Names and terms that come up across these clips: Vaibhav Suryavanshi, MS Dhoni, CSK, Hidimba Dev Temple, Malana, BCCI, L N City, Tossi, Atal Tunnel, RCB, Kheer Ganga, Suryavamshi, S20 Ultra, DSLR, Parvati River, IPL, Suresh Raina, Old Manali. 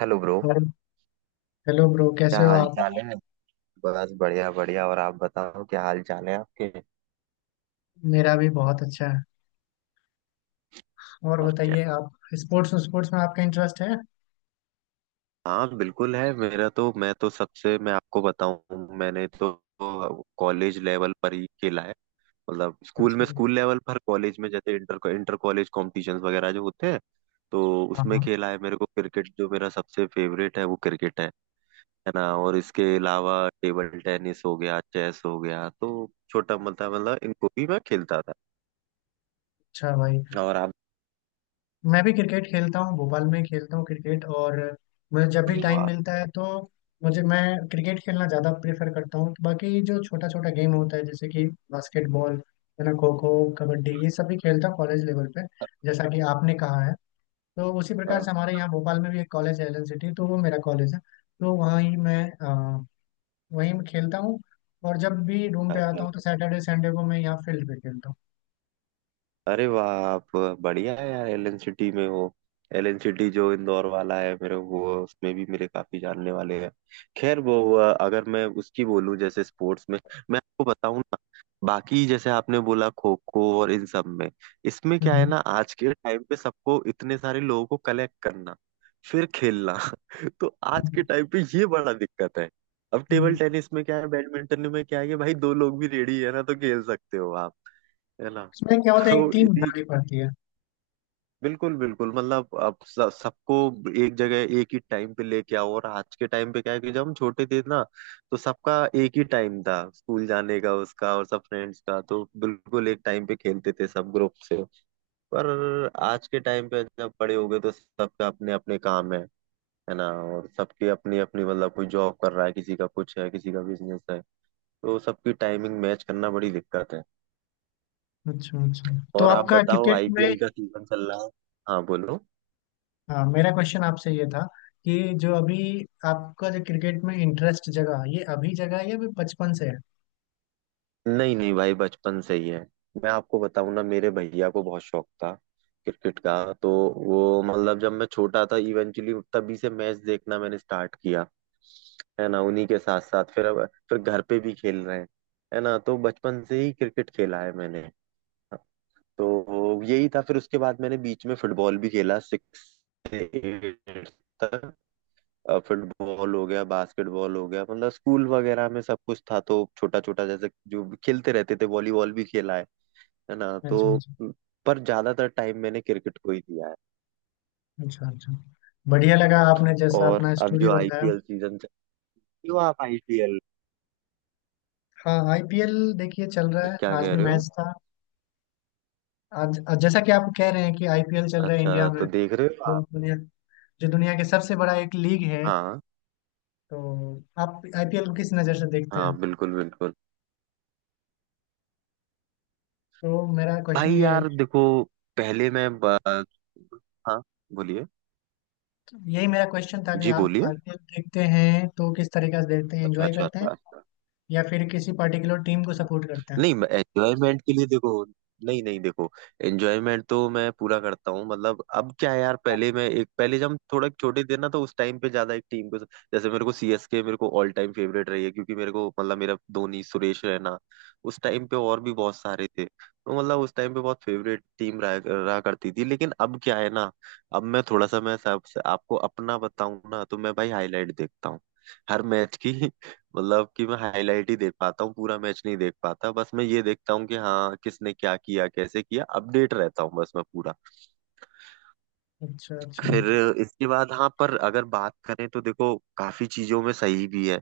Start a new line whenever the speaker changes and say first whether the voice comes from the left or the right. right: Hello bro.
left: और hello bro,
right: क्या
left: कैसे हो
right: हाल
left: आप।
right: चाल है। बस बढ़िया बढ़िया और आप बताओ, क्या हाल चाल है आपके।
left: मेरा भी बहुत अच्छा है। और
right: और क्या।
left: बताइए आप। स्पोर्ट्स स्पोर्ट्स में आपका इंटरेस्ट है?
right: हाँ बिल्कुल है मेरा तो। मैं आपको बताऊं, मैंने तो कॉलेज लेवल पर ही खेला है। मतलब स्कूल
left: अच्छा।
right: में, स्कूल लेवल पर, कॉलेज में जैसे इंटर इंटर कॉलेज कॉम्पिटिशन्स वगैरह जो होते हैं, तो
left: हाँ
right: उसमें
left: हाँ।
right: खेला है। मेरे को क्रिकेट जो मेरा सबसे फेवरेट है वो क्रिकेट है ना। और इसके अलावा टेबल टेनिस हो गया, चेस हो गया, तो छोटा मोटा मतलब इनको भी मैं खेलता था।
left: अच्छा भाई,
right: और आप।
left: मैं भी क्रिकेट खेलता हूँ, भोपाल में खेलता हूँ क्रिकेट। और मुझे जब भी टाइम
right: धन्यवाद।
left: मिलता है तो मुझे मैं क्रिकेट खेलना ज़्यादा प्रेफर करता हूँ। बाकी जो छोटा छोटा गेम होता है, जैसे कि बास्केटबॉल है ना, खो खो, कबड्डी, ये सब भी खेलता हूँ कॉलेज लेवल पे। जैसा कि आपने कहा है, तो उसी प्रकार से हमारे यहाँ भोपाल में भी एक कॉलेज है LN सिटी, तो वो मेरा कॉलेज है। तो वहाँ ही मैं वही मैं खेलता हूँ। और जब भी रूम पे आता
right: अच्छा।
left: हूँ तो सैटरडे संडे को मैं यहाँ फील्ड पे खेलता हूँ।
right: अरे वाह आप, बढ़िया है यार एलन सिटी में हो। एलन सिटी जो इंदौर वाला है मेरे वो उसमें भी मेरे काफी जानने वाले हैं। खैर वो अगर मैं उसकी बोलूं जैसे स्पोर्ट्स में, मैं आपको बताऊं ना, बाकी जैसे आपने बोला खो खो और इन सब में, इसमें क्या है
left: हम्म।
right: ना, आज के टाइम पे सबको, इतने सारे लोगों को कलेक्ट करना फिर खेलना तो आज के
left: हम्म।
right: टाइम पे ये बड़ा दिक्कत है। अब टेबल
left: हम्म।
right: टेनिस में क्या है, बैडमिंटन में क्या है कि भाई दो लोग भी रेडी है ना तो खेल सकते हो आप, है ना।
left: इसमें क्या होता है,
right: तो
left: एक टीम
right: इसी
left: बनानी पड़ती है।
right: बिल्कुल बिल्कुल, मतलब अब सबको एक जगह एक ही टाइम पे लेके आओ। और आज के टाइम पे क्या है कि जब हम छोटे थे ना तो सबका एक ही टाइम था स्कूल जाने का, उसका और सब फ्रेंड्स का, तो बिल्कुल एक टाइम पे खेलते थे सब ग्रुप से। पर आज के टाइम पे जब बड़े हो गए तो सबका अपने अपने काम है ना। और सबकी अपनी अपनी, मतलब कोई जॉब कर रहा है, किसी का कुछ है, किसी का बिजनेस है, तो सबकी टाइमिंग मैच करना बड़ी दिक्कत है।
left: अच्छा अच्छा। तो
right: और आप
left: आपका
right: बताओ,
left: क्रिकेट में,
right: आईपीएल का सीजन चल रहा है। हाँ बोलो।
left: हाँ, मेरा क्वेश्चन आपसे ये था कि जो अभी आपका जो क्रिकेट में इंटरेस्ट जगह ये अभी जगह है या अभी बचपन से है।
right: नहीं नहीं भाई, बचपन से ही है। मैं आपको बताऊं ना, मेरे भैया को बहुत शौक था क्रिकेट का। तो वो मतलब जब मैं छोटा था इवेंचुअली तभी से मैच देखना मैंने स्टार्ट किया, है ना। उन्हीं के साथ साथ फिर अब फिर घर पे भी खेल रहे हैं, है ना। तो बचपन से ही क्रिकेट खेला है मैंने। तो यही था, फिर उसके बाद मैंने बीच में फुटबॉल भी खेला, फुटबॉल हो गया, बास्केटबॉल हो गया, मतलब स्कूल वगैरह में सब कुछ था तो छोटा छोटा जैसे जो भी खेलते रहते थे, वॉलीबॉल भी खेला है ना।
left: अच्छा
right: तो
left: अच्छा
right: पर ज्यादातर टाइम मैंने क्रिकेट को ही दिया है।
left: अच्छा अच्छा। बढ़िया लगा आपने जैसा
right: और
left: अपना
right: अब
left: स्टोरी
right: जो
left: बताया।
right: आईपीएल सीजन चल रही हो आप, आईपीएल
left: हाँ, आईपीएल देखिए चल रहा है,
right: क्या
left: आज
right: कह
left: भी
right: रहे हो।
left: मैच था। आज जैसा कि आप कह रहे हैं कि आईपीएल चल रहा है
right: अच्छा
left: इंडिया
right: तो
left: में,
right: देख रहे हो
left: तो
right: आप।
left: बढ़िया। जो दुनिया के सबसे बड़ा एक लीग है,
right: हाँ
left: तो आप आईपीएल को किस नज़र से देखते
right: हाँ
left: हैं?
right: बिल्कुल बिल्कुल।
left: तो मेरा क्वेश्चन
right: भाई
left: ये है।
right: यार देखो, पहले मैं ब- हाँ बोलिए।
left: यही मेरा क्वेश्चन था कि
right: जी
left: आप
right: बोलिए।
left: आईपीएल देखते हैं तो किस तरीके से देखते हैं,
right: अच्छा
left: एंजॉय
right: अच्छा
left: करते हैं
right: अच्छा अच्छा।
left: या फिर किसी पर्टिकुलर टीम को सपोर्ट करते हैं?
right: नहीं एंजॉयमेंट के लिए देखो, नहीं नहीं देखो, एंजॉयमेंट तो मैं पूरा करता हूँ। मतलब अब क्या है यार, पहले मैं एक पहले जब हम थोड़ा छोटे थे ना तो उस टाइम पे ज्यादा एक टीम को, जैसे मेरे को सीएसके मेरे को ऑल टाइम फेवरेट रही है, क्योंकि मेरे को मतलब मेरा धोनी, सुरेश रैना, उस टाइम पे और भी बहुत सारे थे, तो मतलब उस टाइम पे बहुत फेवरेट टीम रहा करती थी। लेकिन अब क्या है ना, अब मैं थोड़ा सा, मैं सब आपको अपना बताऊं ना, तो मैं भाई हाईलाइट देखता हूँ हर मैच की। मतलब कि मैं हाईलाइट ही देख पाता हूँ पूरा मैच नहीं देख पाता। बस मैं ये देखता हूँ कि हाँ किसने क्या किया, कैसे किया, अपडेट रहता हूँ बस मैं पूरा।
left: अच्छा अच्छा।
right: फिर इसके बाद हाँ, पर अगर बात करें तो देखो काफी चीजों में सही भी है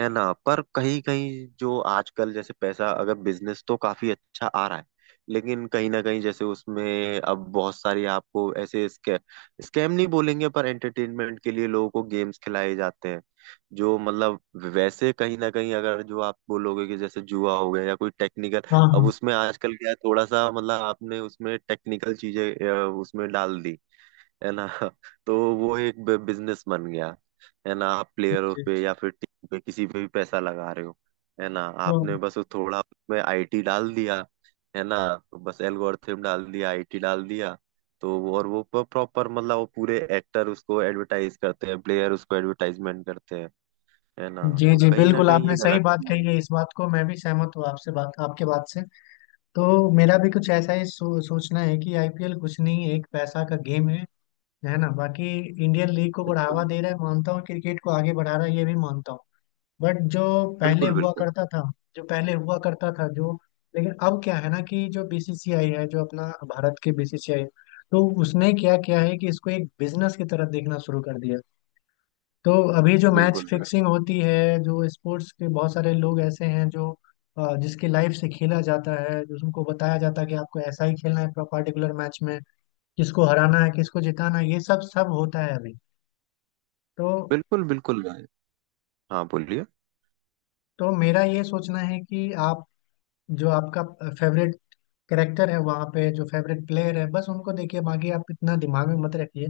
right: है ना। पर कहीं कहीं जो आजकल जैसे पैसा, अगर बिजनेस तो काफी अच्छा आ रहा है, लेकिन कहीं ना कहीं जैसे उसमें अब बहुत सारी आपको ऐसे स्कैम स्कैम नहीं बोलेंगे, पर एंटरटेनमेंट के लिए लोगों को गेम्स खिलाए जाते हैं जो मतलब वैसे कहीं ना कहीं, अगर जो आप बोलोगे कि जैसे जुआ हो गया या कोई टेक्निकल।
left: हाँ
right: अब
left: हाँ।
right: उसमें आजकल क्या है, थोड़ा सा मतलब आपने उसमें टेक्निकल चीजें उसमें डाल दी, है ना तो वो एक बिजनेस बन गया, है ना। आप प्लेयरों
left: जी।
right: पे या फिर टीम पे किसी पे भी पैसा लगा रहे हो, है ना।
left: तो
right: आपने बस वो थोड़ा उसमें आईटी डाल दिया, है ना। तो बस एल्गोरिथम डाल दिया, आईटी डाल दिया। और वो प्रॉपर मतलब वो पूरे एक्टर उसको एडवर्टाइज करते हैं, प्लेयर उसको एडवर्टाइजमेंट करते हैं, है ना।
left: जी
right: तो
left: जी
right: कहीं ना
left: बिल्कुल,
right: कहीं ये
left: आपने सही
right: गलत
left: बात
right: भी
left: कही
right: है।
left: है, इस बात को मैं भी सहमत हूँ आपसे, बात आपके बात से। तो मेरा भी कुछ ऐसा ही सोचना है कि आईपीएल कुछ नहीं, एक पैसा का गेम है ना। बाकी इंडियन लीग को बढ़ावा
right: बिल्कुल
left: दे रहा है, मानता हूँ, क्रिकेट को आगे बढ़ा रहा है ये भी मानता हूँ। बट जो पहले
right: बिल्कुल।
left: हुआ
right: बिल्कुल
left: करता था, जो पहले हुआ करता था, जो, लेकिन अब क्या है ना कि जो बीसीसीआई है, जो अपना भारत के बीसीसीआई, तो उसने क्या किया है कि इसको एक बिजनेस की तरह देखना शुरू कर दिया। तो अभी जो मैच
right: बिल्कुल। बिल्कुल
left: फिक्सिंग होती है, जो स्पोर्ट्स के बहुत सारे लोग ऐसे हैं जो, जिसकी लाइफ से खेला जाता है, जो उनको बताया जाता है कि आपको ऐसा ही खेलना है पर्टिकुलर मैच में, किसको हराना है किसको जिताना है, ये सब सब होता है अभी। तो
right: बिल्कुल बिल्कुल। हाँ बोलिए।
left: तो मेरा ये सोचना है कि आप, जो आपका फेवरेट कैरेक्टर है वहाँ पे, जो फेवरेट प्लेयर है बस उनको देखिए, बाकी आप इतना दिमाग में मत रखिए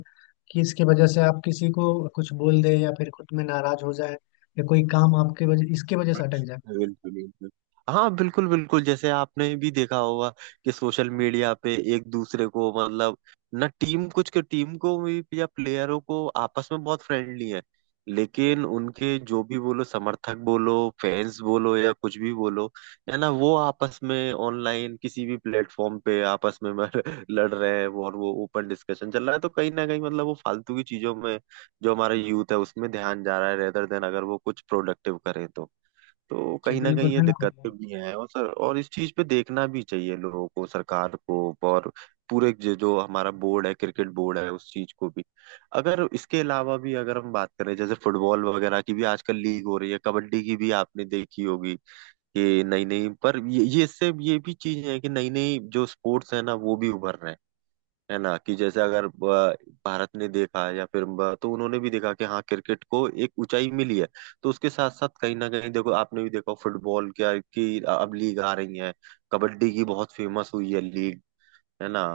left: कि इसकी वजह से आप किसी को कुछ बोल दे या फिर खुद में नाराज हो जाए, या कोई काम आपके वजह इसके वजह से अटक जाए।
right: बिल्कुल बिल्कुल। हाँ बिल्कुल बिल्कुल, जैसे आपने भी देखा होगा कि सोशल मीडिया पे एक दूसरे को मतलब, ना टीम कुछ के, टीम को भी या प्लेयरों को, आपस में बहुत फ्रेंडली है, लेकिन उनके जो भी बोलो समर्थक बोलो, फैंस बोलो या कुछ भी बोलो, है ना, वो आपस में ऑनलाइन किसी भी प्लेटफॉर्म पे आपस में लड़ रहे हैं, वो और वो ओपन डिस्कशन चल रहा है। तो कहीं ना कहीं मतलब वो फालतू की चीजों में जो हमारा यूथ है उसमें ध्यान जा रहा है रेदर देन अगर वो कुछ प्रोडक्टिव करें तो। तो
left: जी
right: कहीं ना
left: बिल्कुल
right: कहीं ये
left: बिल्कुल।
right: दिक्कतें भी हैं। और सर, और इस चीज पे देखना भी चाहिए लोगों को, सरकार को और पूरे जो जो हमारा बोर्ड है, क्रिकेट बोर्ड है, उस चीज को भी। अगर इसके अलावा भी अगर हम बात करें, जैसे फुटबॉल वगैरह की भी आजकल लीग हो रही है, कबड्डी की भी आपने देखी होगी कि नई नई। पर ये इससे ये भी चीज है कि नई नई जो स्पोर्ट्स है ना वो भी उभर रहे हैं, है ना। कि जैसे अगर भारत ने देखा या फिर ब-, तो उन्होंने भी देखा कि हाँ क्रिकेट को एक ऊंचाई मिली है। तो उसके साथ साथ कहीं ना कहीं देखो आपने भी देखा फुटबॉल क्या की अब लीग आ रही है, कबड्डी की बहुत फेमस हुई है लीग, है ना।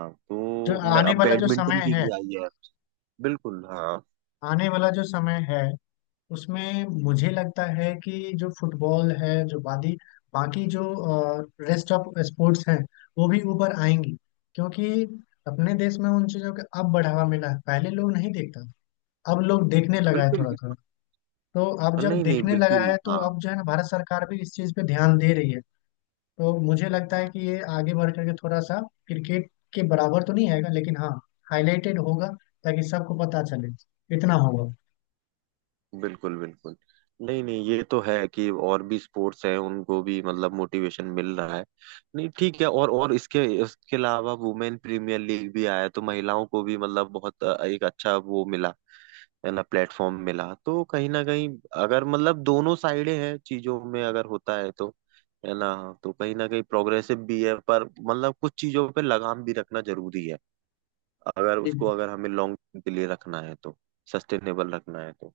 left: जो
right: तो
left: आने
right: अब
left: वाला जो समय
right: बैडमिंटन की
left: है,
right: भी आई है। बिल्कुल हाँ।
left: आने वाला जो समय है, उसमें मुझे लगता है कि जो फुटबॉल है, जो बादी, बाकी जो रेस्ट ऑफ स्पोर्ट्स हैं, वो भी ऊपर आएंगी। क्योंकि अपने देश में उन चीज़ों का अब बढ़ावा मिला है, पहले लोग नहीं देखता था। अब लोग देखने लगा है
right: बिल्कुल
left: थोड़ा थोड़ा।
right: बिल्कुल।
left: तो अब जब
right: नहीं नहीं
left: देखने लगा
right: बिल्कुल
left: है, तो
right: हाँ
left: अब जो है ना, भारत सरकार भी इस चीज़ पे ध्यान दे रही है। तो मुझे लगता है कि ये आगे बढ़ करके थोड़ा सा क्रिकेट के बराबर तो नहीं आएगा, लेकिन हाँ हाईलाइटेड होगा, ताकि सबको पता चले, इतना होगा।
right: बिल्कुल बिल्कुल। नहीं नहीं, ये तो है कि और भी स्पोर्ट्स हैं उनको भी मतलब मोटिवेशन मिल रहा है। नहीं ठीक है, और इसके इसके अलावा वुमेन प्रीमियर लीग भी आया तो महिलाओं को भी मतलब बहुत एक अच्छा वो मिला, है ना, प्लेटफॉर्म मिला। तो कहीं ना कहीं, अगर मतलब दोनों साइडें हैं चीजों में, अगर होता है तो, है ना। तो कहीं ना कहीं प्रोग्रेसिव भी है पर मतलब कुछ चीजों पे लगाम भी रखना जरूरी है, अगर उसको, अगर हमें लॉन्ग के लिए रखना है तो, सस्टेनेबल रखना है तो।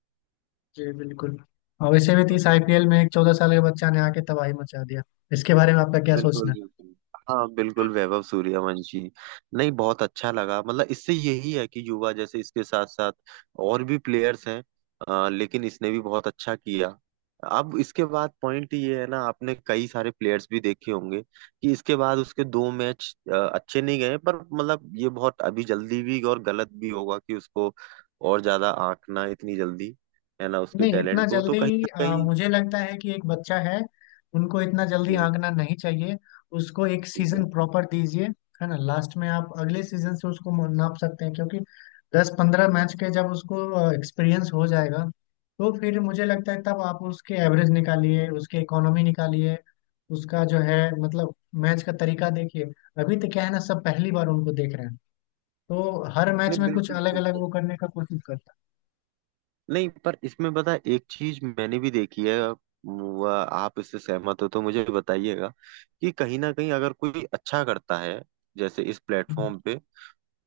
left: जी बिल्कुल। और वैसे भी तो इस
right: बिल्कुल।
left: आईपीएल में एक 14 साल के बच्चा ने आके तबाही मचा दिया। इसके बारे में आपका क्या
right: बिल्कुल
left: सोचना?
right: बिल्कुल। हाँ बिल्कुल वैभव सूर्यवंशी। नहीं बहुत अच्छा लगा, मतलब इससे यही है कि युवा, जैसे इसके साथ साथ और भी प्लेयर्स हैं, लेकिन इसने भी बहुत अच्छा किया। अब इसके बाद पॉइंट ये है ना, आपने कई सारे प्लेयर्स भी देखे होंगे कि इसके बाद उसके दो मैच अच्छे नहीं गए। पर मतलब ये बहुत अभी जल्दी भी और गलत भी होगा कि उसको और ज्यादा आंकना इतनी जल्दी, है ना, उसके
left: नहीं इतना
right: टैलेंट को, तो कहीं
left: जल्दी,
right: ना कहीं।
left: मुझे लगता है कि एक बच्चा है, उनको इतना जल्दी
right: हम्म,
left: आंकना नहीं चाहिए। उसको एक
right: बिल्कुल।
left: सीजन प्रॉपर दीजिए, है ना। लास्ट में आप अगले सीजन से उसको नाप सकते हैं, क्योंकि 10 15 मैच के जब उसको एक्सपीरियंस हो जाएगा, तो फिर मुझे लगता है तब आप उसके एवरेज निकालिए, उसके इकोनॉमी निकालिए, उसका जो है, मतलब मैच का तरीका देखिए। अभी तो क्या है ना, सब पहली बार उनको देख रहे हैं, तो हर मैच
right: नहीं
left: में कुछ
right: बिल्कुल
left: अलग अलग
right: बिल्कुल।
left: वो करने का कोशिश करता
right: नहीं पर इसमें पता है एक चीज मैंने भी देखी है आप, आप इससे सहमत हो तो मुझे बताइएगा कि कहीं ना कहीं अगर कोई अच्छा करता है जैसे इस
left: है। हम्म।
right: प्लेटफॉर्म पे,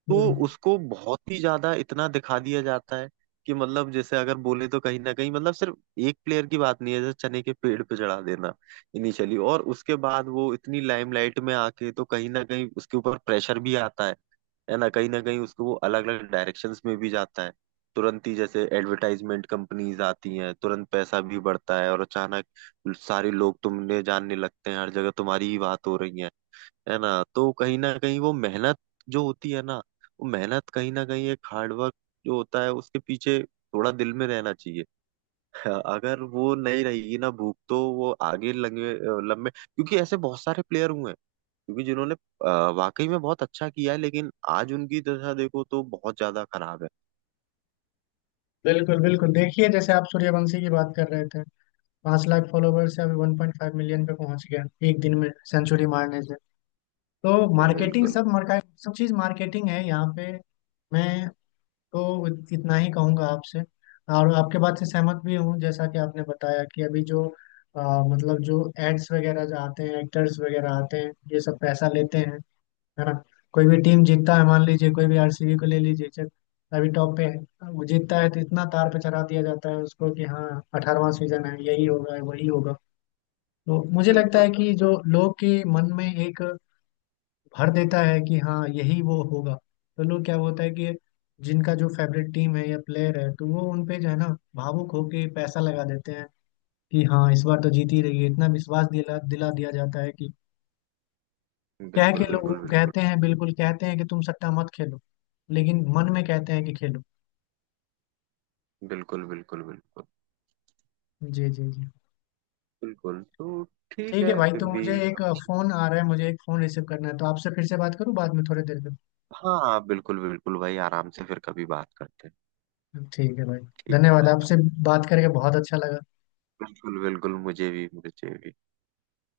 right: तो
left: हम्म।
right: उसको बहुत ही ज्यादा इतना दिखा दिया जाता है कि मतलब जैसे अगर बोले, तो कहीं ना कहीं मतलब सिर्फ एक प्लेयर की बात नहीं है, जैसे चने के पेड़ पे चढ़ा देना इनिशियली, और उसके बाद वो इतनी लाइमलाइट में आके तो कहीं ना कहीं उसके ऊपर प्रेशर भी आता है ना। कहीं ना कहीं उसको वो अलग अलग डायरेक्शंस में भी जाता है, तुरंत ही जैसे एडवर्टाइजमेंट कंपनीज आती हैं, तुरंत पैसा भी बढ़ता है, और अचानक सारे लोग तुमने जानने लगते हैं, हर जगह तुम्हारी ही बात हो रही है ना। तो कहीं ना कहीं वो मेहनत जो होती है ना, वो मेहनत कहीं ना कहीं एक हार्डवर्क जो होता है उसके पीछे थोड़ा दिल में रहना चाहिए अगर वो नहीं रहेगी ना भूख, तो वो आगे लंबे लंबे क्योंकि ऐसे बहुत सारे प्लेयर हुए हैं, क्योंकि जिन्होंने वाकई में बहुत अच्छा किया है लेकिन आज उनकी दशा देखो तो बहुत ज्यादा खराब है।
left: बिल्कुल बिल्कुल, देखिए जैसे आप सूर्यवंशी की बात कर रहे थे, 5 लाख फॉलोवर से अभी 1.5 million पे पहुंच गया, एक दिन में सेंचुरी मारने से। तो मार्केटिंग,
right: बिल्कुल
left: सब मार्का, सब चीज मार्केटिंग है यहाँ पे। मैं तो इतना ही कहूंगा आपसे, और आपके बात से सहमत भी हूँ, जैसा कि आपने बताया कि अभी जो, अ, मतलब जो एड्स वगैरह जो आते हैं, एक्टर्स वगैरह आते हैं, ये सब पैसा लेते हैं, है ना। कोई भी टीम जीतता है, मान लीजिए कोई भी आरसीबी को ले लीजिए, चल अभी टॉप पे है, वो जीतता है तो इतना तार पे चढ़ा दिया जाता है उसको कि हाँ, 18वां सीजन है, यही होगा वही होगा। तो मुझे लगता
right: बिल्कुल।
left: है कि जो लोग के मन में एक भर देता है कि हाँ, यही वो होगा। तो लोग, क्या होता है कि जिनका जो फेवरेट टीम है या प्लेयर है, तो वो उन पे जो है ना, भावुक होके पैसा लगा देते हैं कि हाँ इस बार तो जीत ही रही है, इतना विश्वास दिला दिला दिया जाता है कि, क्या है कि,
right: बिल्कुल
left: लोग वो
right: बिल्कुल बिल्कुल।
left: कहते हैं, बिल्कुल कहते हैं कि तुम सट्टा मत खेलो, लेकिन मन में कहते हैं कि खेलो।
right: बिल्कुल बिल्कुल बिल्कुल
left: जी जी जी।
right: बिल्कुल। तो ठीक
left: ठीक है
right: है
left: भाई,
right: फिर
left: तो
right: भी।
left: मुझे एक फोन आ रहा है, मुझे एक फोन रिसीव करना है, तो आपसे फिर से बात करूँ बाद में थोड़ी देर में।
right: हाँ बिल्कुल बिल्कुल भाई, आराम से फिर कभी बात करते हैं।
left: ठीक है भाई।
right: ठीक है
left: धन्यवाद
right: भाई।
left: आपसे, बात करके बहुत अच्छा लगा।
right: बिल्कुल बिल्कुल, मुझे भी मुझे भी।